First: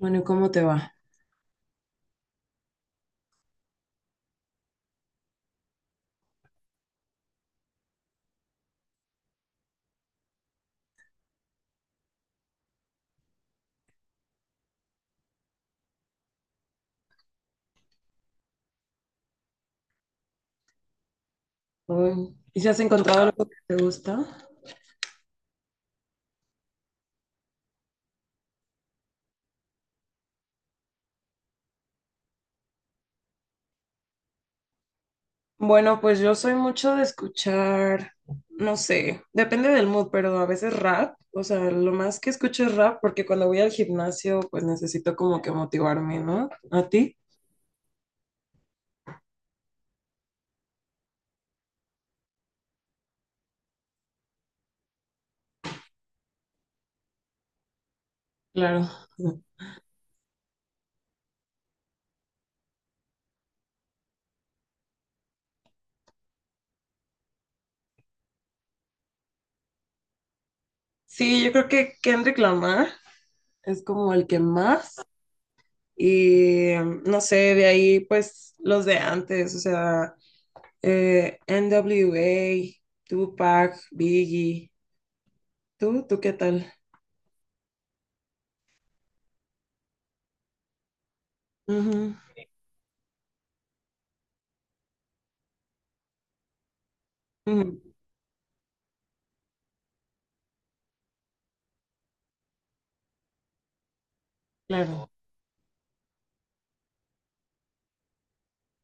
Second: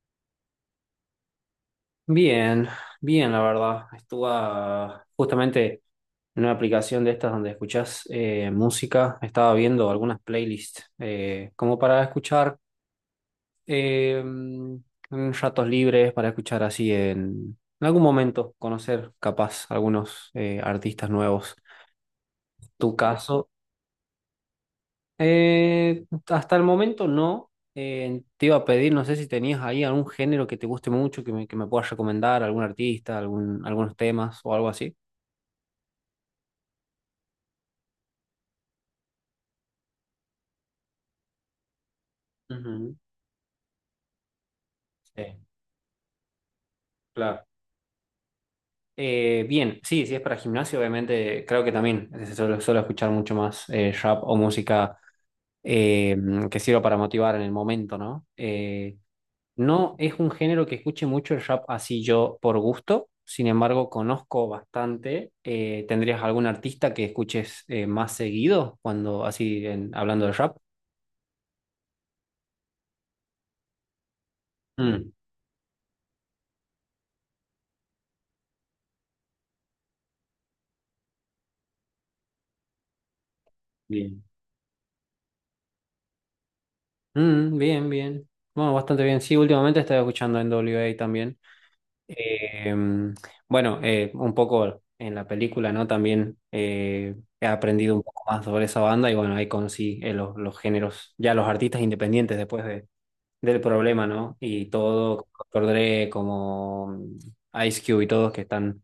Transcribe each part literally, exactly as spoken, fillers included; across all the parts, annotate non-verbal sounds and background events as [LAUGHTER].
Bueno, ¿y cómo te va? Bien, bien, la verdad. Estuve ah, justamente en una aplicación de estas donde escuchás eh, música. Estaba viendo algunas playlists eh, como para escuchar eh, mm, en ratos libres, para escuchar así en, en algún momento, conocer capaz algunos eh, artistas nuevos. Uy, ¿y si has Tu encontrado algo caso, que te gusta? eh, hasta el momento no. Eh, te iba a pedir, no sé si tenías ahí algún género que te guste mucho, que me, que me puedas recomendar, algún artista, algún, algunos temas o algo así. Bueno, pues yo soy mucho de escuchar, no sé, depende del mood, pero a veces rap, o sea, lo más que escucho es Ujú. rap porque cuando voy al gimnasio, pues necesito Sí. como que motivarme, ¿no? ¿A ti? Claro. Eh, bien, sí, si es para gimnasio, obviamente creo que también eh, suelo, suelo escuchar mucho más eh, rap o música eh, que sirva para motivar en el momento, ¿no? Claro. Eh, no es un género que escuche mucho el rap así yo por gusto, sin embargo conozco bastante. Eh, ¿tendrías algún artista que escuches eh, más seguido cuando así en- hablando de rap? Sí, yo creo que Kendrick Lamar es como el que más Mm, y mm, no sé, de ahí pues los de antes, o sea, eh, N W A, Tupac, bien. Biggie. ¿Tú? ¿Tú qué tal? Mm, bien, bien. Bueno, bastante bien. Sí, últimamente estaba escuchando en W A también. Ujú, Eh, bueno, eh, un poco en la película, ¿no? También eh, he ujú, aprendido un poco más sobre esa banda y bueno, ahí conocí eh, los, los géneros, ya los artistas independientes después de, del problema, ¿no? Y claro. todo, como doctor Dre, como mm, Ice Cube y todos que están,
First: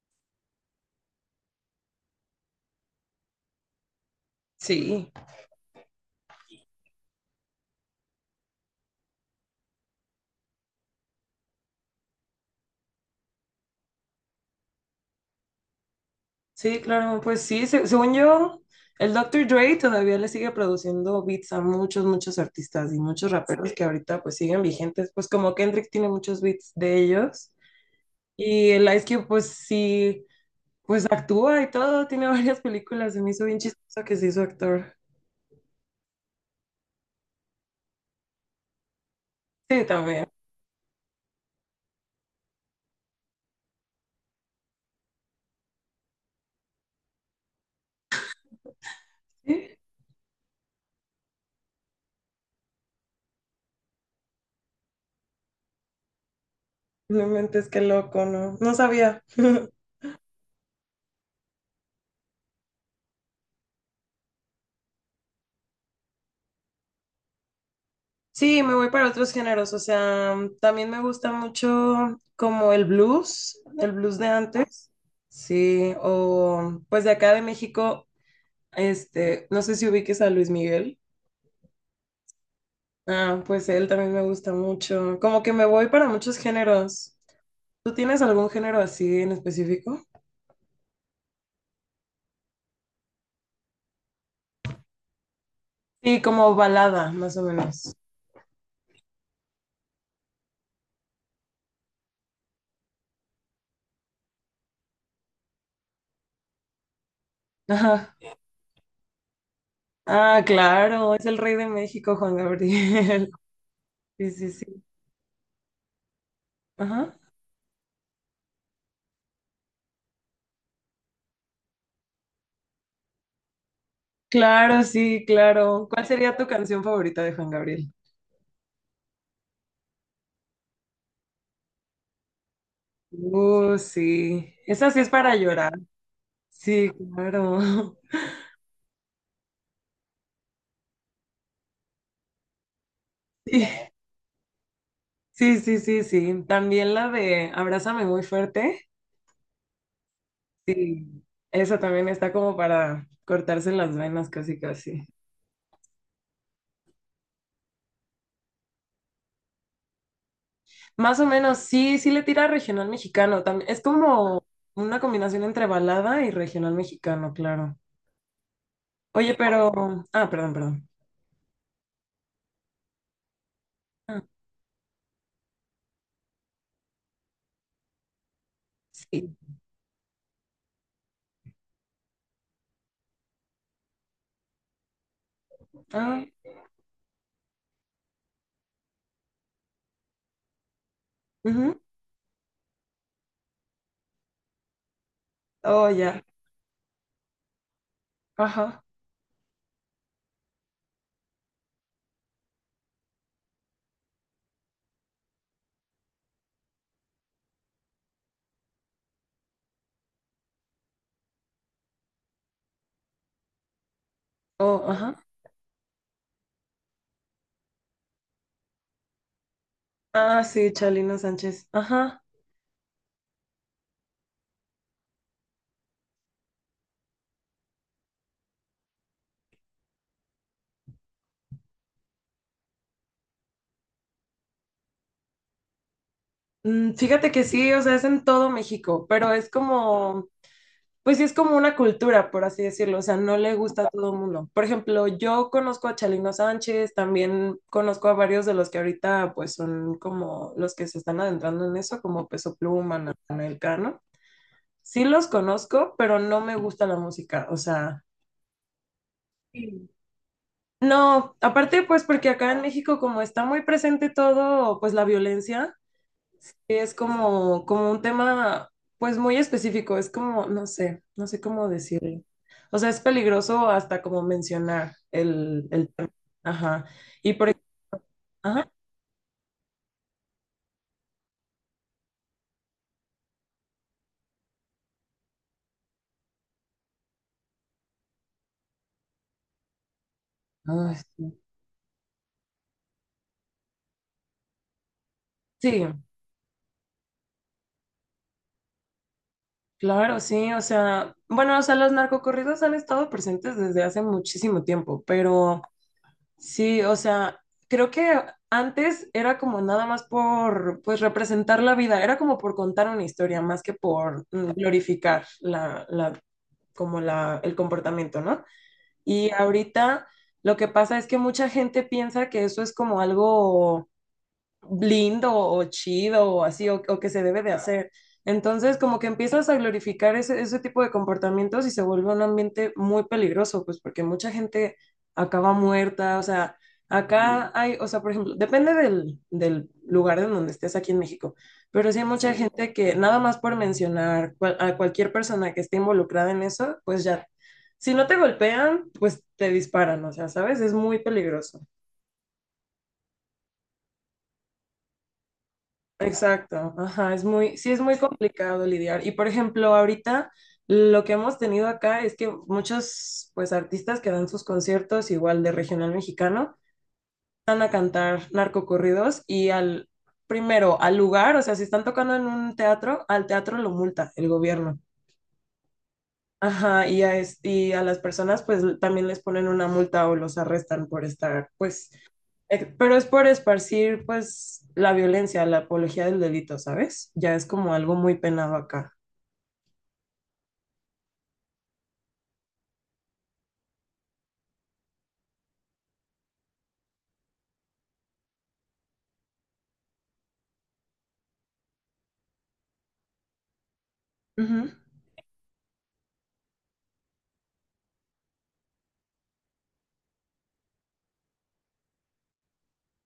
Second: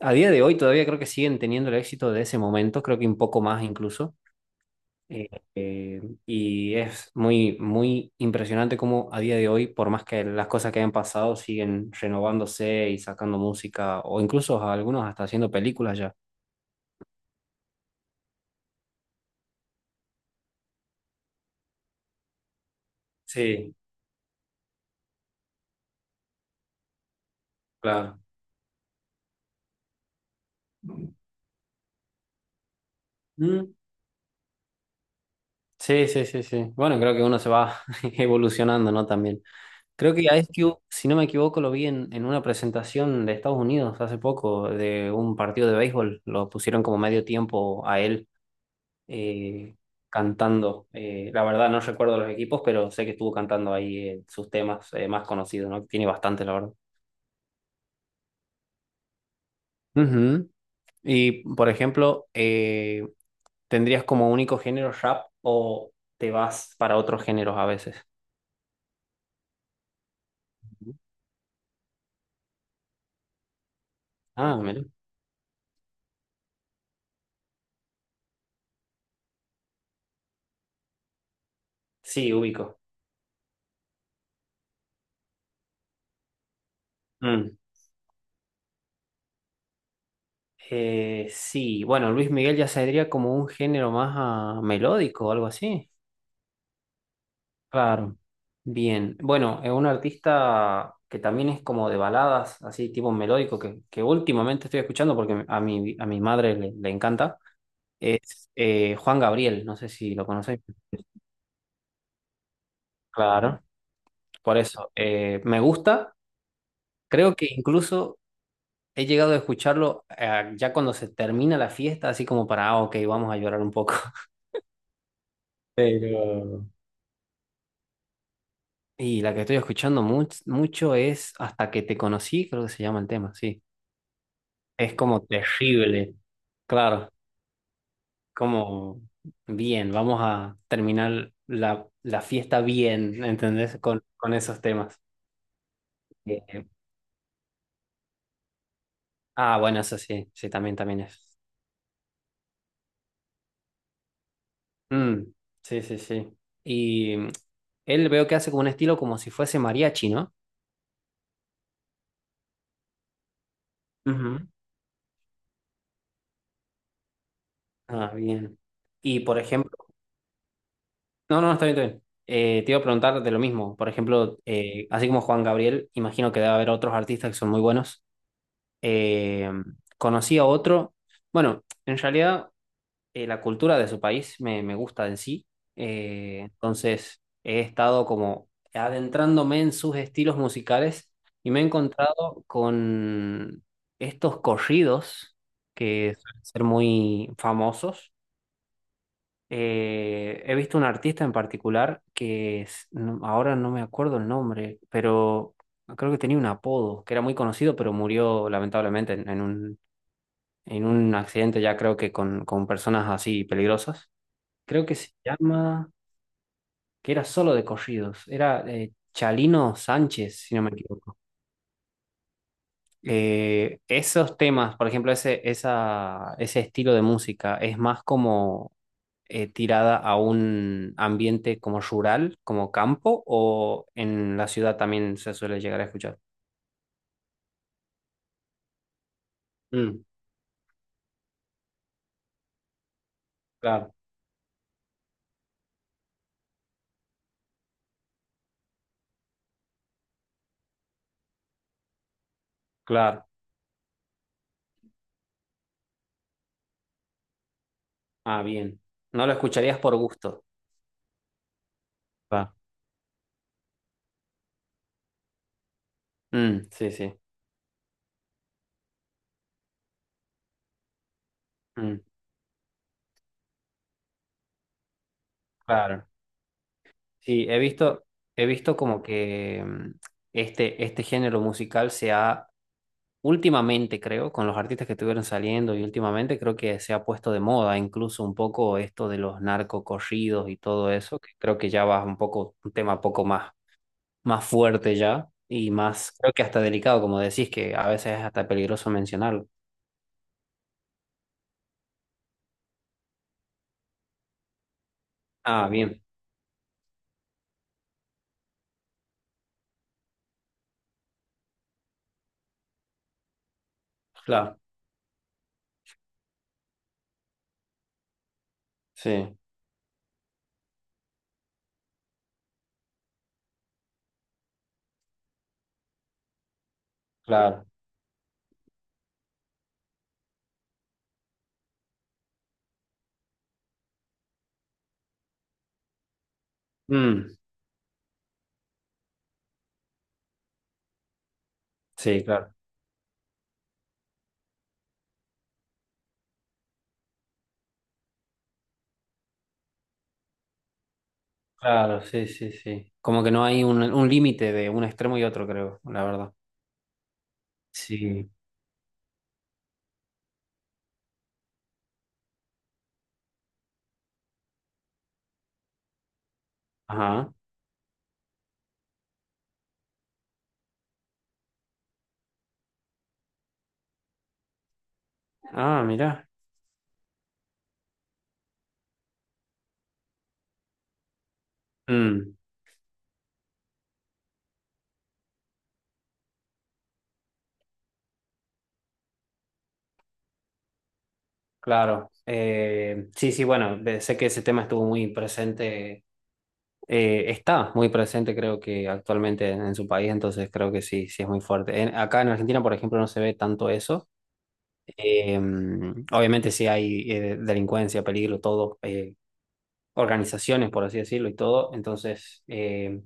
a día de hoy todavía creo que siguen teniendo el éxito de ese momento, creo que un poco más incluso. Sí, Eh, eh, y es muy, muy impresionante cómo a día de hoy, por más que las cosas que hayan pasado, siguen renovándose y sacando música, o incluso algunos hasta haciendo películas ya. sí, claro. Pues sí, se- según yo, el doctor Dre todavía le sigue produciendo beats a muchos, muchos artistas y muchos raperos Sí, que ahorita pues siguen vigentes. Pues como Kendrick tiene muchos beats de ellos. claro. Y el Ice Cube pues sí, pues actúa y todo, tiene [LAUGHS] varias películas. Se me hizo bien Mm, chistoso que se hizo actor. sí, sí, sí, sí. Bueno, creo que uno se va [LAUGHS] evolucionando, ¿no? También. Sí, Creo que también. a Ice Cube, si no me equivoco, lo vi en, en una presentación de Estados Unidos hace poco, de un partido de béisbol. Lo pusieron como medio tiempo a él Sí, eh, cantando. Eh, la verdad no recuerdo los equipos, pero sé que estuvo cantando ahí eh, sus temas eh, más conocidos, ¿no? Tiene bastante, la verdad. realmente es que loco, ¿no? No sabía. [LAUGHS] Ujú. Y, por ejemplo, eh, ¿tendrías como único género rap o te vas para otros géneros a veces? Sí, me voy para otros géneros, o sea, también me gusta mucho como el blues, el blues de Ah, mira. antes, sí, o pues de acá de México, este, no sé si ubiques a Luis Miguel, Sí, ubico. ah, pues él también me gusta mucho, como que me voy para muchos géneros. Mm. ¿Tú tienes algún género así en específico? Eh, sí, bueno, Luis Miguel ya sería como un género más ah, melódico o algo así. Sí, como balada, más o menos. Claro. Bien. Bueno, es un artista que también es como de baladas, así tipo melódico, que, que últimamente estoy escuchando porque a mi, a mi madre le, le encanta. Ajá. Es eh, Juan Gabriel, no sé si lo Ah, conocéis. claro, es el rey de México, Juan Gabriel. [LAUGHS] Claro, Sí, sí, por sí. eso. Eh, me gusta. Ajá. Creo que incluso he llegado a escucharlo eh, ya cuando se termina la fiesta, así como para, ah, ok, vamos a llorar un poco. [LAUGHS] Claro, sí, claro. ¿Cuál sería tu Pero... canción favorita de Juan Gabriel? Y la que estoy escuchando much- mucho es Hasta que te conocí, creo que se llama el tema, sí. Uh, sí. Esa Es sí es como para llorar. terrible. Sí, Claro, claro. [LAUGHS] como bien, vamos a terminar la, la fiesta bien, Sí, ¿entendés? Con, con esos temas. sí, sí, sí, sí. Eh, También la de Abrázame muy fuerte. ah, bueno, eso sí, sí, también, también Sí. es. Esa también está como para cortarse las venas, casi, casi. Mm, sí, sí, sí. Y mm, él veo que hace como un estilo como si fuese mariachi, ¿no? Más o menos, sí, sí le tira a regional mexicano. También es Ujú. como una combinación entre balada y regional mexicano, claro. Ah, bien. Y Oye, por ejemplo, pero. Ah, perdón, perdón. no, no, está bien, está bien. Eh, te iba a preguntar de lo mismo. Por Ah, ejemplo, eh, así como Juan Gabriel, imagino que debe haber otros artistas que son muy buenos. sí. Eh, Conocí a otro, bueno, en realidad eh, la cultura de su país me, me gusta en sí. Ah, Eh, entonces he estado como adentrándome en sus estilos musicales y me he ujú. encontrado con estos corridos Oh, que ya. suelen ser muy famosos. Ajá. Eh, he visto un artista en particular que es- no- ahora no me acuerdo el nombre, pero creo que tenía un apodo que era muy conocido, pero murió lamentablemente en, en un en un accidente ya creo que con, con personas así peligrosas. Oh, Creo que se ajá. llama, que era solo de corridos, era eh, Chalino Sánchez, Ah, si no me sí, equivoco. Chalino Sánchez. Ajá. Eh, esos temas, por ejemplo, ese, esa, ese estilo de música es más como eh, tirada a un ambiente como rural, como campo, o en la ciudad también se suele llegar a escuchar. Mm, fíjate que sí, o sea, es en todo México, pero es Mm, como, pues sí, es como una cultura, por así decirlo. O sea, no le gusta a claro, todo el mundo. Por ejemplo, yo conozco a Chalino Sánchez, también conozco a varios de los que ahorita, pues son como los que se están adentrando en eso, como Peso Pluma, claro. Natanael Cano. Sí los conozco, pero no me gusta la música. O sea, Ah, bien. No lo escucharías por gusto. no, aparte pues porque acá Va. en México como está muy presente todo, pues la violencia Mm, sí, es sí. como, como un tema pues muy específico, es como, no sé, no sé cómo Mm, decirlo. O sea, es peligroso hasta como mencionar el, el claro. tema. Ajá. Y Sí, por he ej- visto, he ajá. visto como que mm, este, este género musical se ha, últimamente creo, con los artistas que estuvieron saliendo y últimamente creo que se ha puesto de moda incluso un poco esto de los narcocorridos y todo Ay, eso, que sí. creo que ya va un poco, un tema poco más, más fuerte ya y Sí, más, creo que hasta delicado, como decís, que a veces es hasta peligroso mencionarlo. claro, sí, o sea, bueno, o sea, los narcocorridos han estado presentes desde hace muchísimo tiempo, pero... Ah, bien, Sí, o sea, creo que antes era como nada más por, pues, representar la vida, era como por contar una historia, más que por mm, claro, glorificar la, la, como la, el comportamiento, ¿no? Y sí, ahorita lo que pasa es que mucha gente piensa que eso es como algo lindo o chido o así, o, o que se debe de claro. hacer. Entonces, como que empiezas a glorificar ese, ese tipo de comportamientos y se vuelve un ambiente muy peligroso, pues porque mucha gente acaba muerta, o sea, Mm, acá hay, o sea, por ejemplo, depende del, del lugar en donde estés aquí en México, pero sí hay sí, mucha sí, claro. gente que nada más por mencionar cual- a cualquier persona que esté involucrada en eso, pues ya, si no te golpean, pues te disparan, o sea, ¿sabes? Es muy peligroso. Claro, sí, sí, sí. Como que no hay un, un límite de un extremo y otro, creo, la verdad. Exacto, ajá, es muy, sí es muy Sí. complicado lidiar. Y por ejemplo, ahorita lo que hemos tenido acá es que muchos pues artistas que dan sus conciertos igual de regional mexicano Ajá. van a cantar narcocorridos y al primero al lugar, o sea, si están tocando en un teatro, al teatro lo multa el gobierno. Ah, mira. Ajá, y a, es- y a las personas pues también les ponen una multa o los arrestan por estar, pues, Mm, eh, pero es por esparcir pues la violencia, la apología del delito, ¿sabes? Ya es como algo muy penado acá. claro. Eh, sí, sí, bueno, de- sé que ese tema estuvo muy presente, eh, está muy presente, creo que actualmente en, en su país, entonces creo que sí, sí es muy fuerte. En- acá en Argentina, por ejemplo, no se ve tanto eso. Ujú. Eh, Obviamente sí hay eh, delincuencia, peligro, todo, eh, organizaciones, por así decirlo, y todo. Entonces... eh,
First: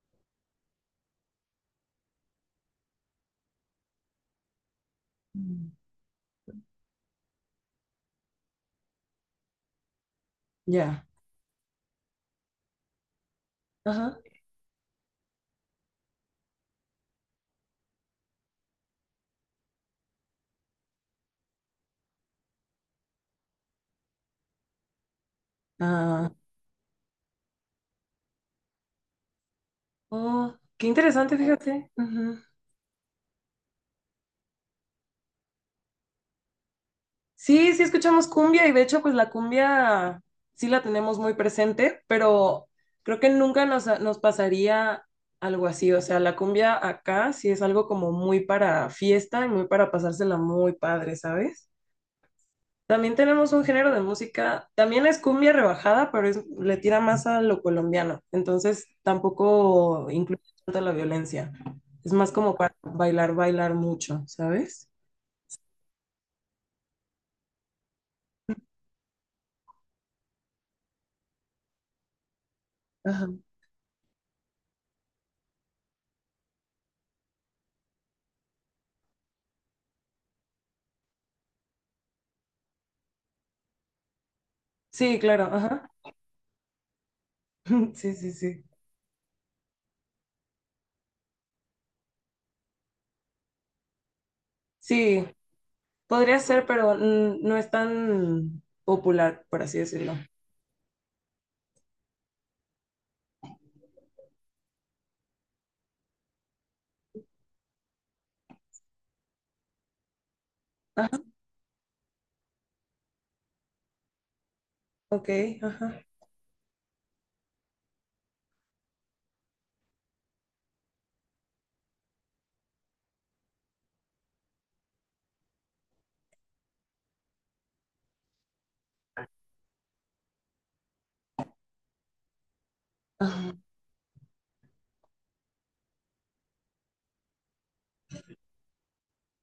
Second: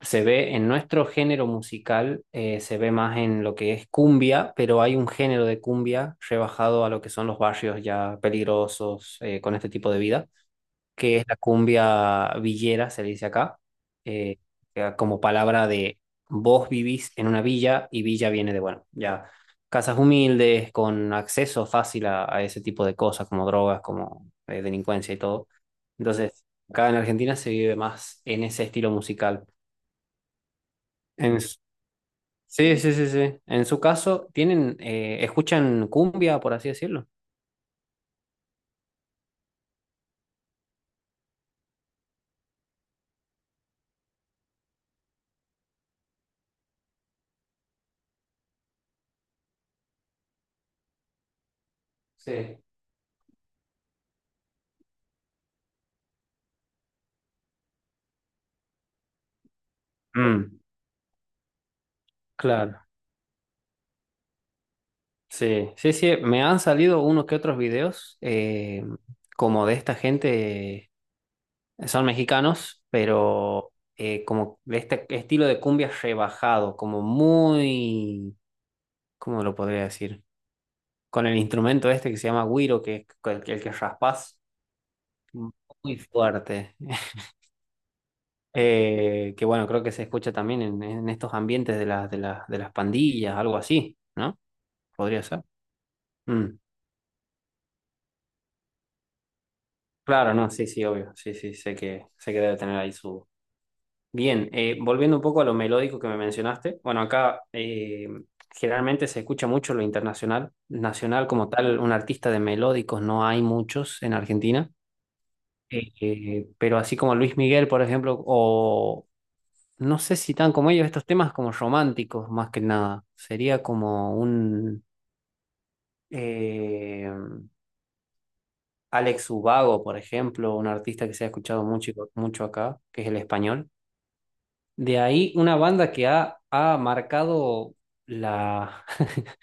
se ve en nuestro género musical, eh, se ve más en lo que es cumbia, pero hay un género de Mm. cumbia rebajado a lo que son los barrios ya peligrosos eh, con este tipo de vida, Ya, que es la cumbia villera, se le dice acá, ajá. eh, que como palabra de vos vivís en una villa y villa viene de, bueno, ya casas humildes, con acceso fácil a, a ese tipo de cosas, como drogas, como eh, delincuencia y todo. Ah, Entonces, acá en Argentina se vive más en ese estilo musical. oh, qué interesante, En fíjate. Ujú. sí, sí, sí, sí. En su caso, tienen, eh, escuchan cumbia, por así decirlo. Sí, sí escuchamos cumbia y de hecho, pues la cumbia sí la tenemos muy presente, pero creo que nunca nos, nos pasaría algo así. O sea, la cumbia acá sí es algo como muy para fiesta y muy para pasársela muy padre, ¿sabes? Sí. También tenemos un género de música, también es cumbia rebajada, pero es- le tira más a lo colombiano. Entonces tampoco incluye Mm, tanto la violencia. Es más como para claro. bailar, bailar mucho, ¿sabes? Sí, sí, sí. Me han salido unos que otros videos, eh, como de esta gente, eh, son mexicanos, pero eh, como de este estilo de cumbia rebajado, como muy, ¿cómo lo podría decir? Con el instrumento este que se llama güiro, que es el, el que raspás, Sí, claro, ajá. muy fuerte. [LAUGHS] [LAUGHS] Sí, sí, sí. Eh, que bueno, creo que se escucha también en, en estos ambientes de las, de las, de las pandillas, algo así, ¿no? Podría Sí, ser. podría Mm. ser, pero mm, no es tan popular, por así decirlo. Claro, no, sí, sí, obvio. Sí, sí, sé que, sé que debe tener ahí su. Bien, eh, volviendo un poco a lo melódico que me mencionaste. Bueno, acá eh, generalmente se escucha mucho lo internacional. Ajá, Nacional como tal, un artista de melódicos no hay muchos en Argentina. ok, Eh, ajá. eh, pero así como Luis Miguel, por ejemplo, o, no sé si tan como ellos, estos temas como románticos, más que nada. Sería como un eh, Alex Ubago, por ejemplo, un artista que se ha escuchado mucho, mucho acá, que es el Ajá. español. De ahí una banda que ha, ha marcado la, [LAUGHS]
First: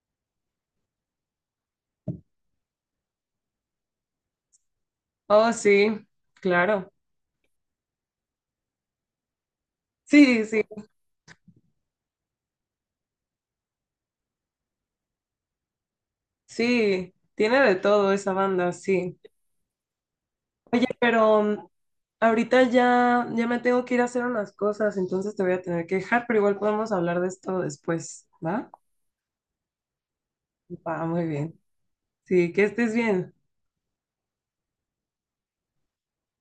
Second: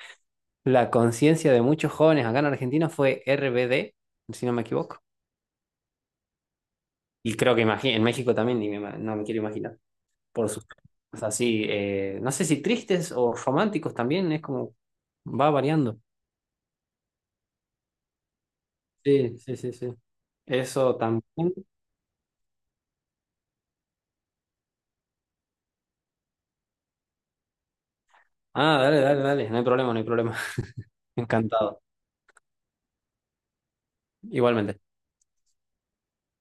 la conciencia de muchos jóvenes acá en Argentina fue R B D, si no me equivoco. Oh, sí, claro. Y creo que imagi- en México también, ni me ima- no me quiero imaginar, Sí, por sí, sus temas así, eh, no sé si tristes o románticos también, es como va variando. sí. Tiene de todo esa banda, sí. Sí, sí, sí, sí. Oye, Eso pero también. mm, ahorita ya, ya me tengo que ir a hacer unas cosas, entonces te voy a tener que dejar, pero igual podemos hablar de esto después, ¿va? Ah, dale, dale, dale. No hay problema, no hay problema. [LAUGHS] Va, muy bien. Encantado. Sí, que estés bien. Igualmente.